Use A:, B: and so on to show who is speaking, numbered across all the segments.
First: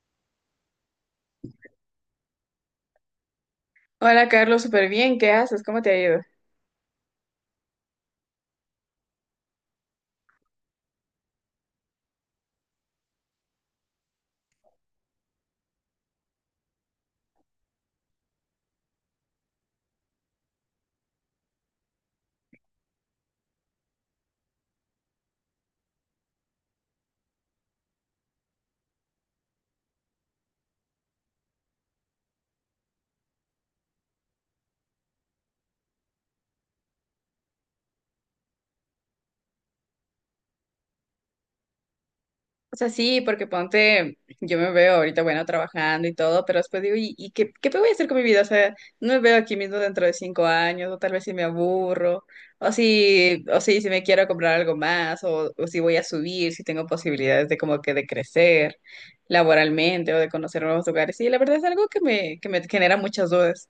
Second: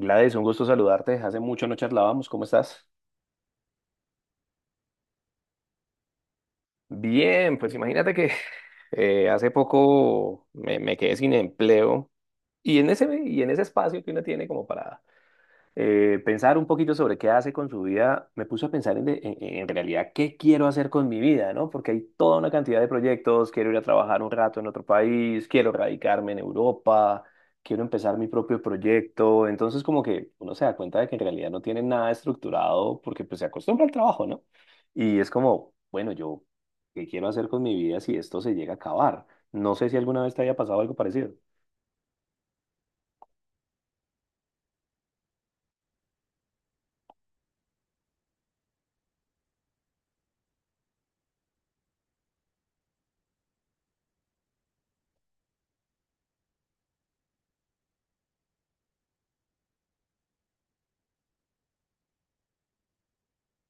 A: Gladys, un gusto saludarte. Hace mucho no charlábamos. ¿Cómo estás?
B: Hola Carlos, súper bien, ¿qué haces? ¿Cómo te ha ido?
A: Bien, pues imagínate que hace poco me quedé sin empleo y en ese espacio que uno tiene como para pensar un poquito sobre qué hace con su vida, me puso a pensar en realidad qué quiero hacer con mi vida, ¿no? Porque hay toda una cantidad de proyectos, quiero ir a trabajar un rato en otro país, quiero radicarme en Europa, quiero empezar mi propio proyecto. Entonces como que uno se da cuenta de que en realidad no tiene nada estructurado, porque pues se acostumbra al trabajo, ¿no? Y es como, bueno, yo, ¿qué quiero hacer con mi vida si esto se llega a acabar? No sé si alguna vez te haya pasado algo parecido.
B: O sea, sí, porque ponte, yo me veo ahorita, bueno, trabajando y todo, pero después digo, ¿y qué voy a hacer con mi vida? O sea, no me veo aquí mismo dentro de 5 años, o tal vez si me aburro, o si me quiero comprar algo más, o si voy a subir, si tengo posibilidades de como que de crecer laboralmente o de conocer nuevos lugares. Sí, la verdad es algo que me genera muchas dudas.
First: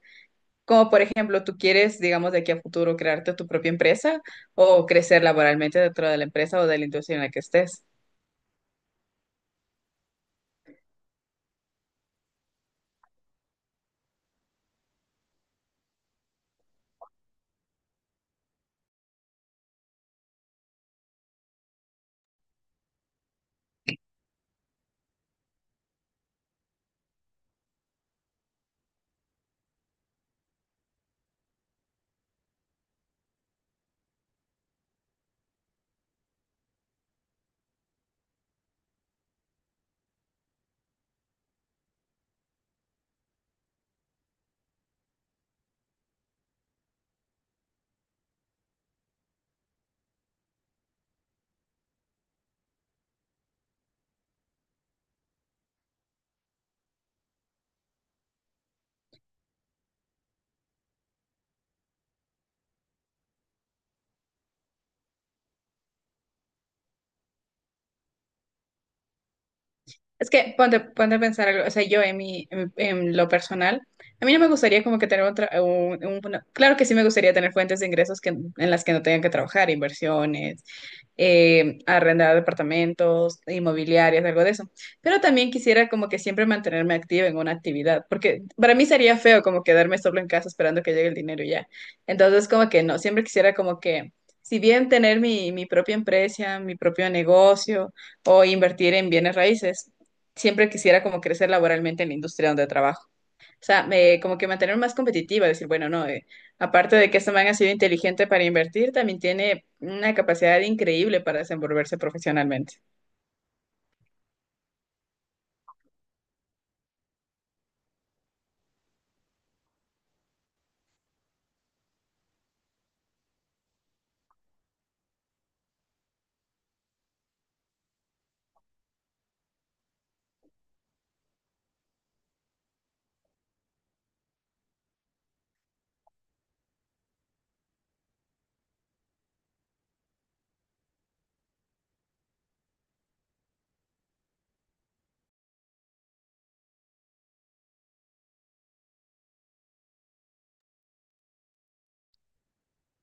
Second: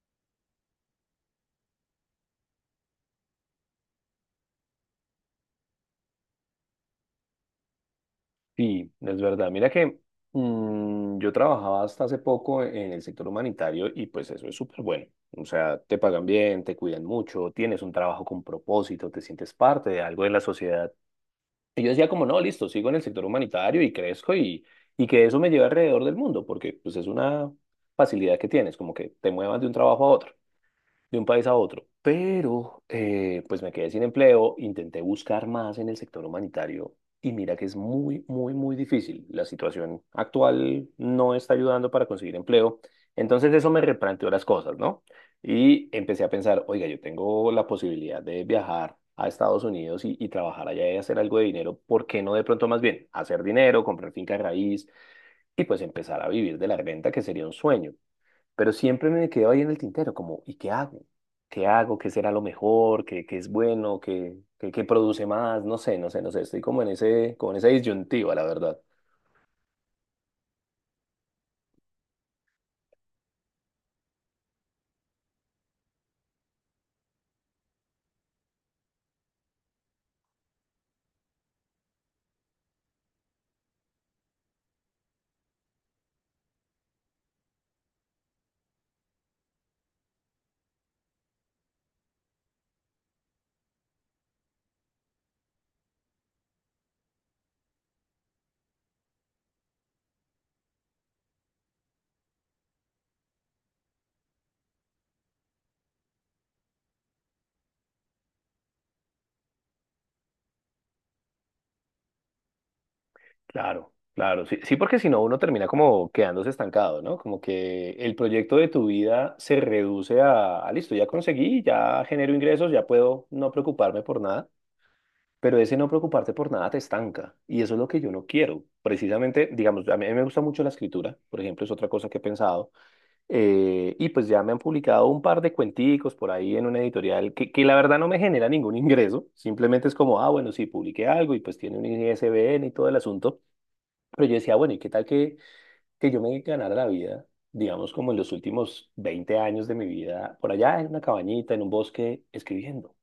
B: Como por ejemplo, tú quieres, digamos, de aquí a futuro crearte tu propia empresa o crecer laboralmente dentro de la empresa o de la industria en la que estés.
A: Sí, es verdad. Mira que yo trabajaba hasta hace poco en el sector humanitario, y pues eso es súper bueno. O sea, te pagan bien, te cuidan mucho, tienes un trabajo con propósito, te sientes parte de algo de la sociedad. Y yo decía como, no, listo, sigo en el sector humanitario y crezco, y que eso me lleve alrededor del mundo, porque pues es una facilidad que tienes, como que te muevas de un trabajo a otro, de un país a otro. Pero pues me quedé sin empleo, intenté buscar más en el sector humanitario y mira que es muy, muy, muy difícil. La situación actual no está ayudando para conseguir empleo. Entonces eso me replanteó las cosas, ¿no? Y empecé a pensar, oiga, yo tengo la posibilidad de viajar a Estados Unidos y trabajar allá y hacer algo de dinero. ¿Por qué no, de pronto, más bien hacer dinero, comprar finca raíz y pues empezar a vivir de la renta, que sería un sueño? Pero siempre me quedaba ahí en el tintero, como, ¿y qué hago? ¿Qué hago? ¿Qué será lo mejor? ¿Qué, qué es bueno? ¿Qué, qué, qué produce más? No sé, no sé, no sé. Estoy como en ese, como en esa disyuntiva, la verdad.
B: Es que ponte, ponte a pensar algo, o sea, yo en lo personal, a mí no me gustaría como que tener otra, claro que sí me gustaría tener fuentes de ingresos que, en las que no tengan que trabajar, inversiones, arrendar departamentos, inmobiliarias, algo de eso. Pero también quisiera como que siempre mantenerme activa en una actividad, porque para mí sería feo como quedarme solo en casa esperando que llegue el dinero y ya. Entonces como que no, siempre quisiera como que, si bien tener mi propia empresa, mi propio negocio o invertir en bienes raíces siempre quisiera como crecer laboralmente en la industria donde trabajo. O sea, me, como que mantener más competitiva, decir, bueno, no, aparte de que este man ha sido inteligente para invertir, también tiene una capacidad increíble para desenvolverse profesionalmente.
A: Claro, claro. Sí, sí, porque si no, uno termina como quedándose estancado, ¿no? Como que el proyecto de tu vida se reduce a listo, ya conseguí, ya genero ingresos, ya puedo no preocuparme por nada. Pero ese no preocuparte por nada te estanca. Y eso es lo que yo no quiero. Precisamente, digamos, a mí me gusta mucho la escritura, por ejemplo, es otra cosa que he pensado. Y pues ya me han publicado un par de cuenticos por ahí en una editorial que la verdad no me genera ningún ingreso, simplemente es como, ah, bueno, sí, publiqué algo y pues tiene un ISBN y todo el asunto. Pero yo decía, bueno, ¿y qué tal que yo me ganara la vida, digamos, como en los últimos 20 años de mi vida, por allá en una cabañita, en un bosque, escribiendo?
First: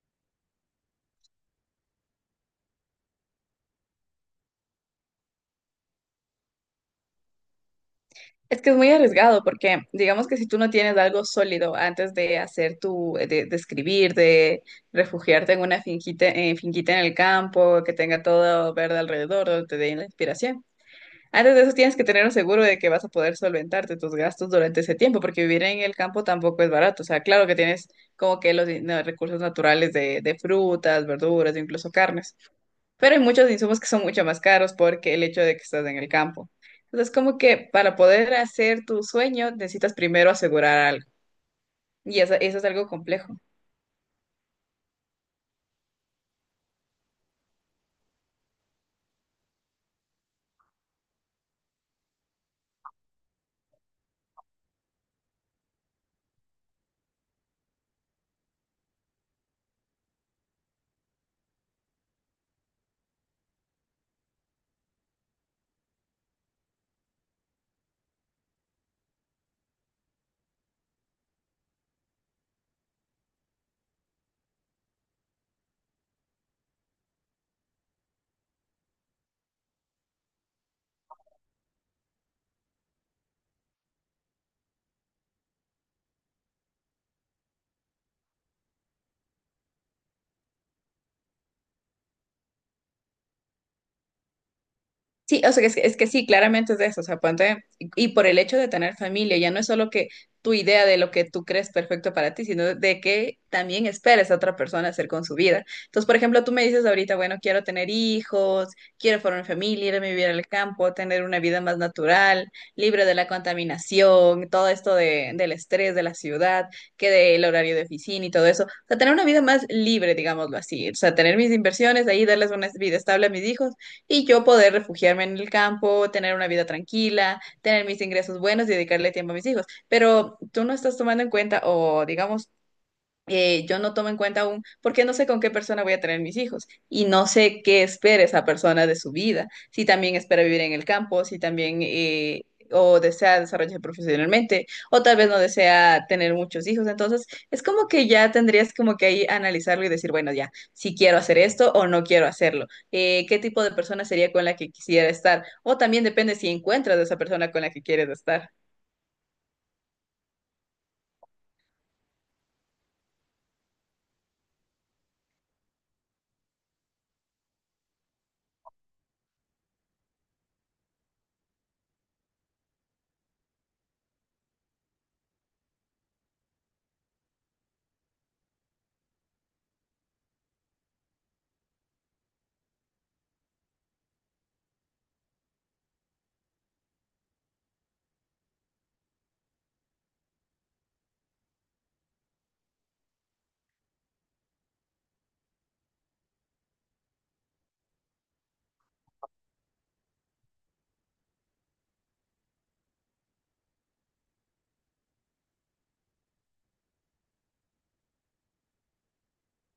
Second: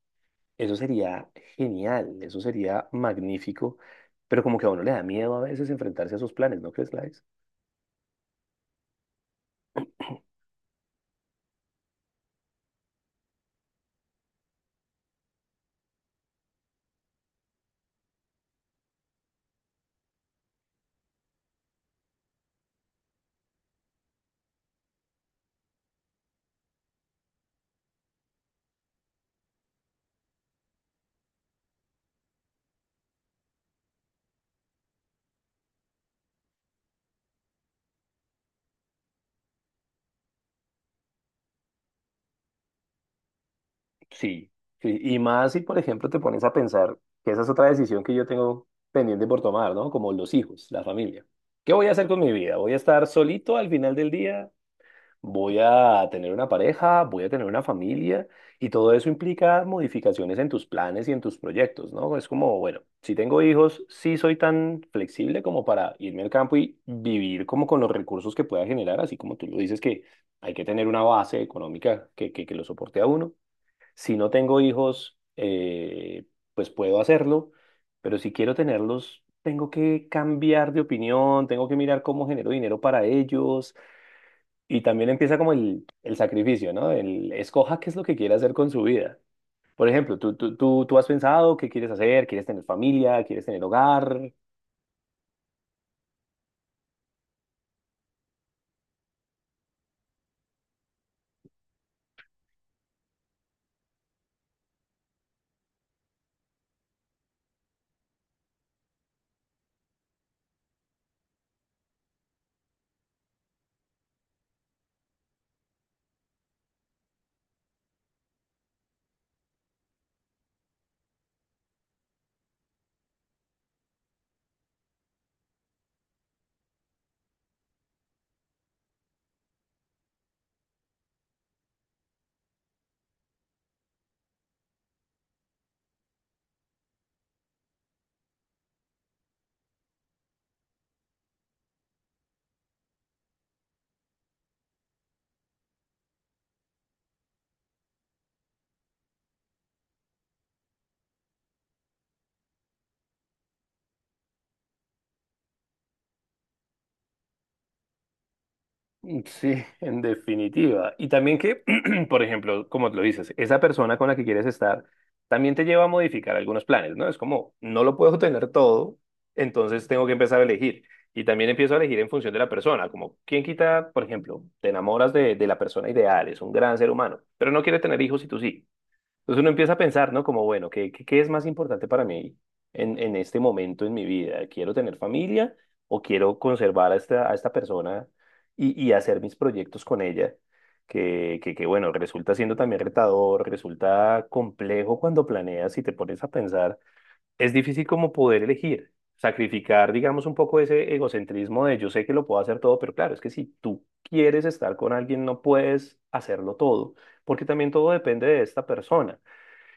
A: Eso sería genial, eso sería magnífico, pero como que a uno le da miedo a veces enfrentarse a sus planes, ¿no crees, Lai?
B: Es que es muy arriesgado porque digamos que si tú no tienes algo sólido antes de hacer de escribir, de refugiarte en una finquita en el campo, que tenga todo verde alrededor, donde te dé la inspiración. Antes de eso tienes que tener un seguro de que vas a poder solventarte tus gastos durante ese tiempo, porque vivir en el campo tampoco es barato. O sea, claro que tienes como que los no, recursos naturales de frutas, verduras, incluso carnes, pero hay muchos insumos que son mucho más caros porque el hecho de que estás en el campo. Entonces, como que para poder hacer tu sueño necesitas primero asegurar algo, y eso es algo complejo.
A: Sí, sí, y más si, por ejemplo, te pones a pensar que esa es otra decisión que yo tengo pendiente por tomar, ¿no? Como los hijos, la familia. ¿Qué voy a hacer con mi vida? ¿Voy a estar solito al final del día? ¿Voy a tener una pareja? ¿Voy a tener una familia? Y todo eso implica modificaciones en tus planes y en tus proyectos, ¿no? Es como, bueno, si tengo hijos, sí soy tan flexible como para irme al campo y vivir como con los recursos que pueda generar, así como tú lo dices, que hay que tener una base económica que lo soporte a uno. Si no tengo hijos, pues puedo hacerlo, pero si quiero tenerlos, tengo que cambiar de opinión, tengo que mirar cómo genero dinero para ellos. Y también empieza como el sacrificio, ¿no? El escoja qué es lo que quiere hacer con su vida. Por ejemplo, tú has pensado qué quieres hacer, quieres tener familia, quieres tener hogar.
B: Sí, o sea, es que sí, claramente es de eso, o sea, ponte, y por el hecho de tener familia, ya no es solo que tu idea de lo que tú crees perfecto para ti, sino de que también esperes a otra persona hacer con su vida. Entonces, por ejemplo, tú me dices ahorita, bueno, quiero tener hijos, quiero formar familia, irme a vivir al campo, tener una vida más natural, libre de la contaminación, todo esto de, del estrés de la ciudad, que del horario de oficina y todo eso. O sea, tener una vida más libre, digámoslo así. O sea, tener mis inversiones, ahí darles una vida estable a mis hijos y yo poder refugiarme en el campo, tener una vida tranquila, tener mis ingresos buenos y dedicarle tiempo a mis hijos. Pero tú no estás tomando en cuenta, o digamos, yo no tomo en cuenta aún, porque no sé con qué persona voy a tener mis hijos y no sé qué espera esa persona de su vida, si también espera vivir en el campo, si también o desea desarrollarse profesionalmente, o tal vez no desea tener muchos hijos. Entonces, es como que ya tendrías como que ahí analizarlo y decir, bueno, ya, si quiero hacer esto o no quiero hacerlo. Qué tipo de persona sería con la que quisiera estar, o también depende si encuentras a esa persona con la que quieres estar.
A: Mm, sí, en definitiva. Y también que, por ejemplo, como lo dices, esa persona con la que quieres estar también te lleva a modificar algunos planes, ¿no? Es como, no lo puedo tener todo, entonces tengo que empezar a elegir. Y también empiezo a elegir en función de la persona, como, ¿quién quita? Por ejemplo, te enamoras de la persona ideal, es un gran ser humano, pero no quiere tener hijos y tú sí. Entonces uno empieza a pensar, ¿no? Como, bueno, ¿qué, qué, qué es más importante para mí en este momento en mi vida? ¿Quiero tener familia o quiero conservar a esta, persona y hacer mis proyectos con ella? Bueno, resulta siendo también retador, resulta complejo cuando planeas y te pones a pensar. Es difícil como poder elegir, sacrificar, digamos, un poco ese egocentrismo de yo sé que lo puedo hacer todo, pero claro, es que si tú quieres estar con alguien, no puedes hacerlo todo, porque también todo depende de esta persona.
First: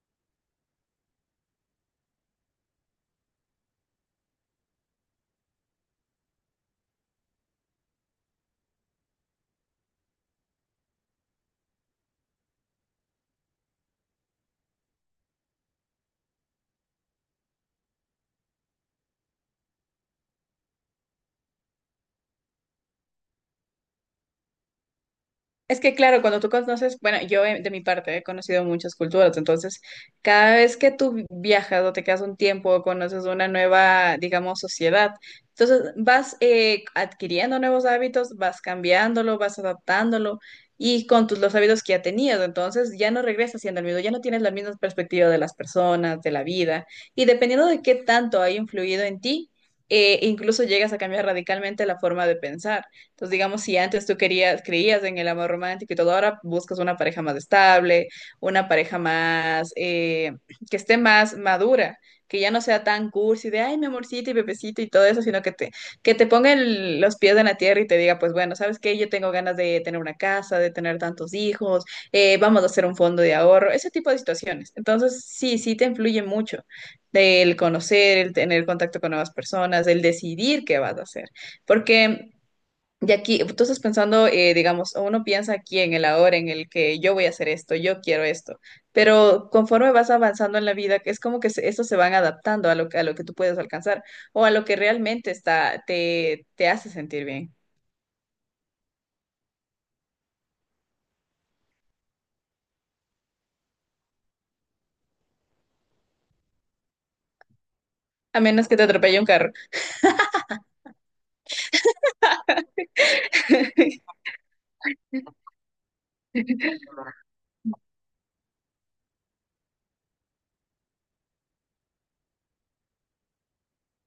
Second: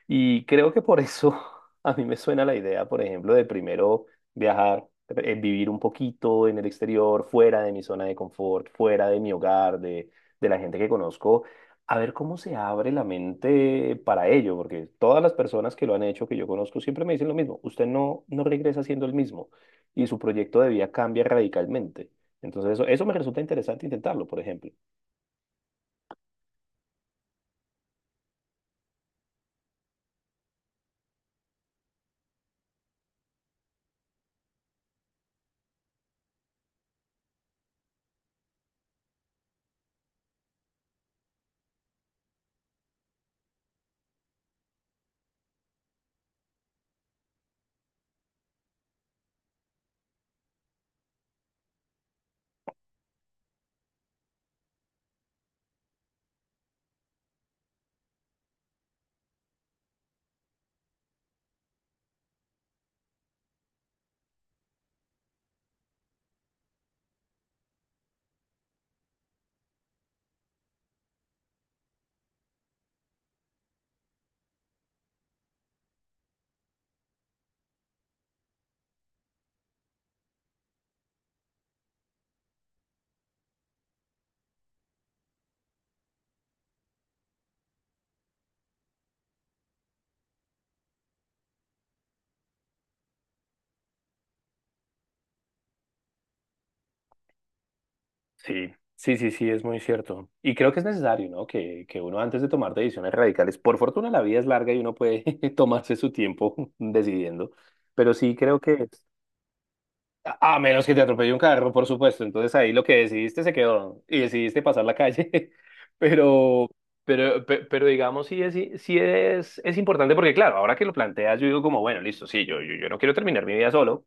A: Y creo que por eso a mí me suena la idea, por ejemplo, de primero viajar, vivir un poquito en el exterior, fuera de mi zona de confort, fuera de mi hogar, de la gente que conozco, a ver cómo se abre la mente para ello, porque todas las personas que lo han hecho, que yo conozco, siempre me dicen lo mismo: usted no regresa siendo el mismo y su proyecto de vida cambia radicalmente. Entonces eso me resulta interesante intentarlo, por ejemplo.
B: Es que claro, cuando tú conoces, bueno, yo de mi parte he conocido muchas culturas, entonces cada vez que tú viajas o te quedas un tiempo o conoces una nueva, digamos, sociedad, entonces vas adquiriendo nuevos hábitos, vas cambiándolo, vas adaptándolo y con los hábitos que ya tenías, entonces ya no regresas siendo el mismo, ya no tienes la misma perspectiva de las personas, de la vida y dependiendo de qué tanto ha influido en ti, incluso llegas a cambiar radicalmente la forma de pensar. Entonces, digamos, si antes tú querías, creías en el amor romántico y todo, ahora buscas una pareja más estable, una pareja más, que esté más madura, que ya no sea tan cursi de, ay, mi amorcito y bebecito y todo eso, sino que te ponga los pies en la tierra y te diga, pues bueno, ¿sabes qué? Yo tengo ganas de tener una casa, de tener tantos hijos, vamos a hacer un fondo de ahorro, ese tipo de situaciones. Entonces, sí, sí te influye mucho del conocer, el tener contacto con nuevas personas, el decidir qué vas a hacer. Porque, y aquí, tú estás pensando, digamos, uno piensa aquí en el ahora, en el que yo voy a hacer esto, yo quiero esto, pero conforme vas avanzando en la vida, es como que estos se van adaptando a lo, a lo que tú puedes alcanzar o a lo que realmente está, te hace sentir bien,
A: Sí, sí, sí, sí, es muy cierto. Y creo que es necesario, ¿no? Que uno antes de tomar decisiones radicales, por fortuna la vida es larga y uno puede tomarse su tiempo decidiendo, pero sí
B: a
A: creo
B: menos
A: que
B: que te atropelle un carro.
A: A menos que te atropelle un carro, por supuesto. Entonces ahí lo que decidiste se quedó y decidiste pasar la calle. Pero, pero, digamos, sí es, es importante, porque, claro, ahora que lo planteas, yo digo como, bueno, listo, sí, yo no quiero terminar mi vida solo.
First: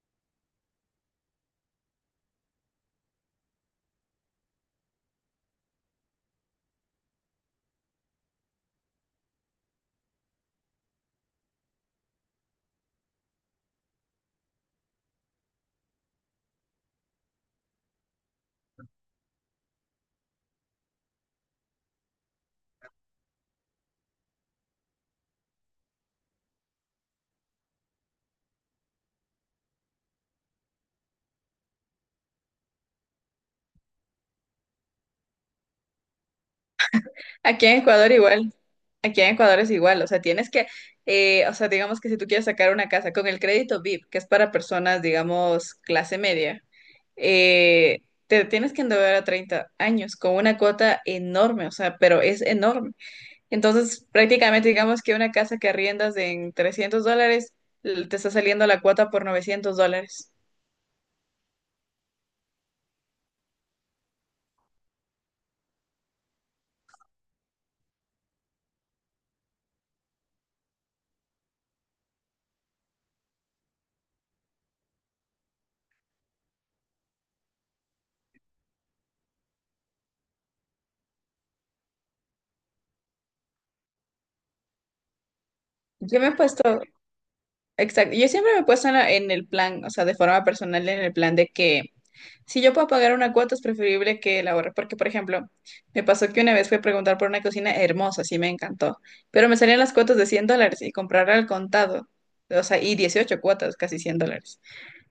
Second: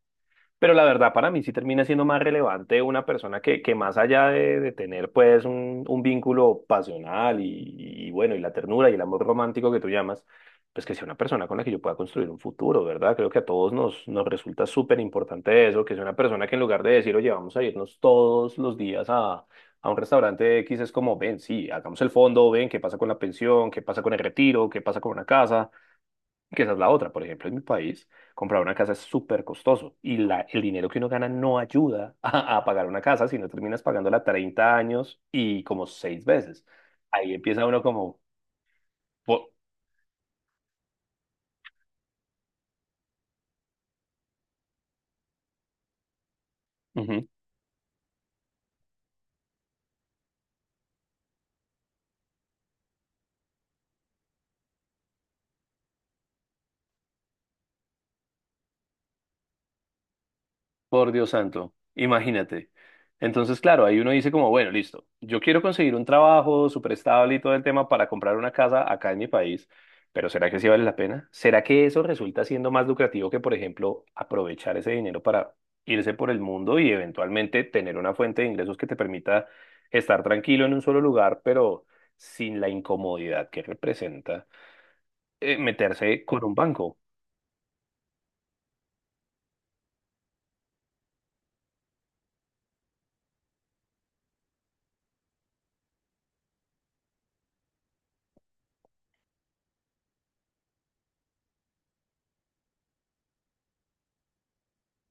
A: Pero la verdad, para mí sí termina siendo más relevante una persona que más allá de tener pues un, vínculo pasional y bueno, y la ternura y el amor romántico que tú llamas, pues que sea una persona con la que yo pueda construir un futuro, ¿verdad? Creo que a todos nos resulta súper importante eso, que sea una persona que en lugar de decir, oye, vamos a irnos todos los días a un restaurante X, es como, ven, sí, hagamos el fondo, ven, qué pasa con la pensión, qué pasa con el retiro, qué pasa con una casa, que esa es la otra. Por ejemplo, en mi país, comprar una casa es súper costoso, y el dinero que uno gana no ayuda a pagar una casa, sino terminas pagándola 30 años y como seis veces. Ahí empieza
B: Aquí en
A: uno
B: Ecuador
A: como...
B: igual. Aquí en
A: po-
B: Ecuador es igual, o sea, tienes que, o sea, digamos que si tú quieres sacar una casa con el crédito VIP, que es para personas, digamos, clase media, eh, te tienes que endeudar a 30 años con una cuota enorme, o sea, pero es enorme. Entonces, prácticamente digamos que una casa que arriendas en $300, te está saliendo la cuota por $900.
A: Por Dios santo, imagínate. Entonces, claro, ahí uno dice como, bueno, listo, yo quiero conseguir un trabajo súper estable y todo el tema para comprar una casa acá en mi país, pero ¿será que sí vale la pena? ¿Será que eso resulta siendo más lucrativo que, por ejemplo, aprovechar ese dinero para irse por el mundo y eventualmente tener una fuente de ingresos que te permita estar tranquilo en un solo lugar, pero sin la incomodidad que representa
B: Yo
A: meterse
B: me he
A: con un
B: puesto.
A: banco?
B: Exacto. Yo siempre me he puesto en, en el plan, o sea, de forma personal, en el plan de que si yo puedo pagar una cuota es preferible que la ahorre. Porque, por ejemplo, me pasó que una vez fui a preguntar por una cocina hermosa, sí me encantó, pero me salían las cuotas de $100 y comprar al contado, o sea, y 18 cuotas, casi $100.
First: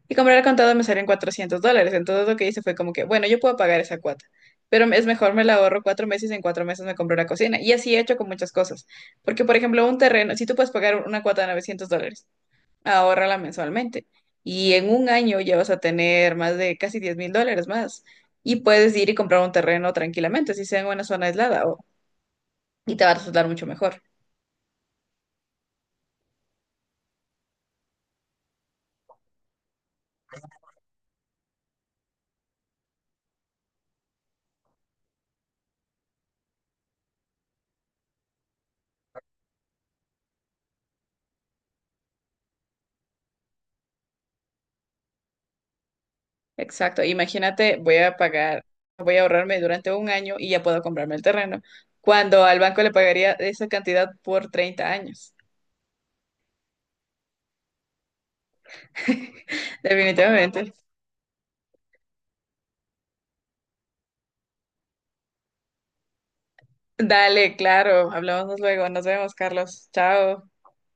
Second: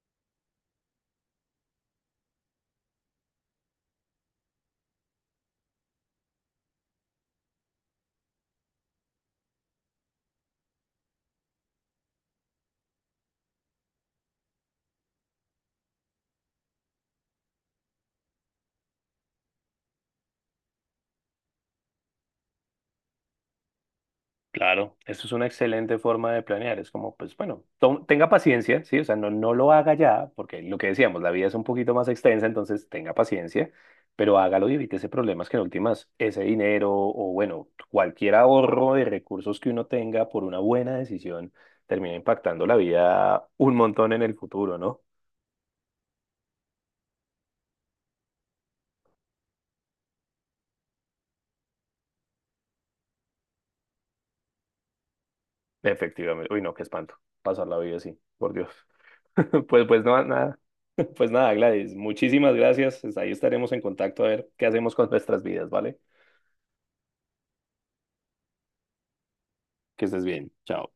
B: Y comprar al contado me salían $400. Entonces lo que hice fue como que, bueno, yo puedo pagar esa cuota. Pero es mejor me la ahorro 4 meses, en 4 meses me compro una cocina. Y así he hecho con muchas cosas. Porque, por ejemplo, un terreno, si tú puedes pagar una cuota de $900, ahórrala mensualmente. Y en un año ya vas a tener más de casi $10,000 más. Y puedes ir y comprar un terreno tranquilamente, si sea en una zona aislada, y te va a resultar mucho mejor.
A: Claro, eso es una excelente forma de planear. Es como, pues bueno, tenga paciencia, ¿sí? O sea, no lo haga ya, porque lo que decíamos, la vida es un poquito más extensa, entonces tenga paciencia, pero hágalo y evite ese problemas que en últimas ese dinero, o bueno, cualquier ahorro de recursos que uno tenga por una buena decisión termina impactando la vida un montón en el futuro, ¿no?
B: Exacto. Imagínate, voy a pagar, voy a ahorrarme durante un año y ya puedo comprarme el terreno, cuando al banco le pagaría esa cantidad por 30 años.
A: Efectivamente. Uy, no, qué espanto. Pasar la vida así, por Dios. Pues, pues no, nada.
B: Definitivamente.
A: Pues nada, Gladys, muchísimas gracias. Pues ahí estaremos en contacto a ver qué hacemos con nuestras vidas, ¿vale?
B: Dale, claro. Hablamos luego. Nos vemos, Carlos.
A: Que estés bien.
B: Chao.
A: Chao.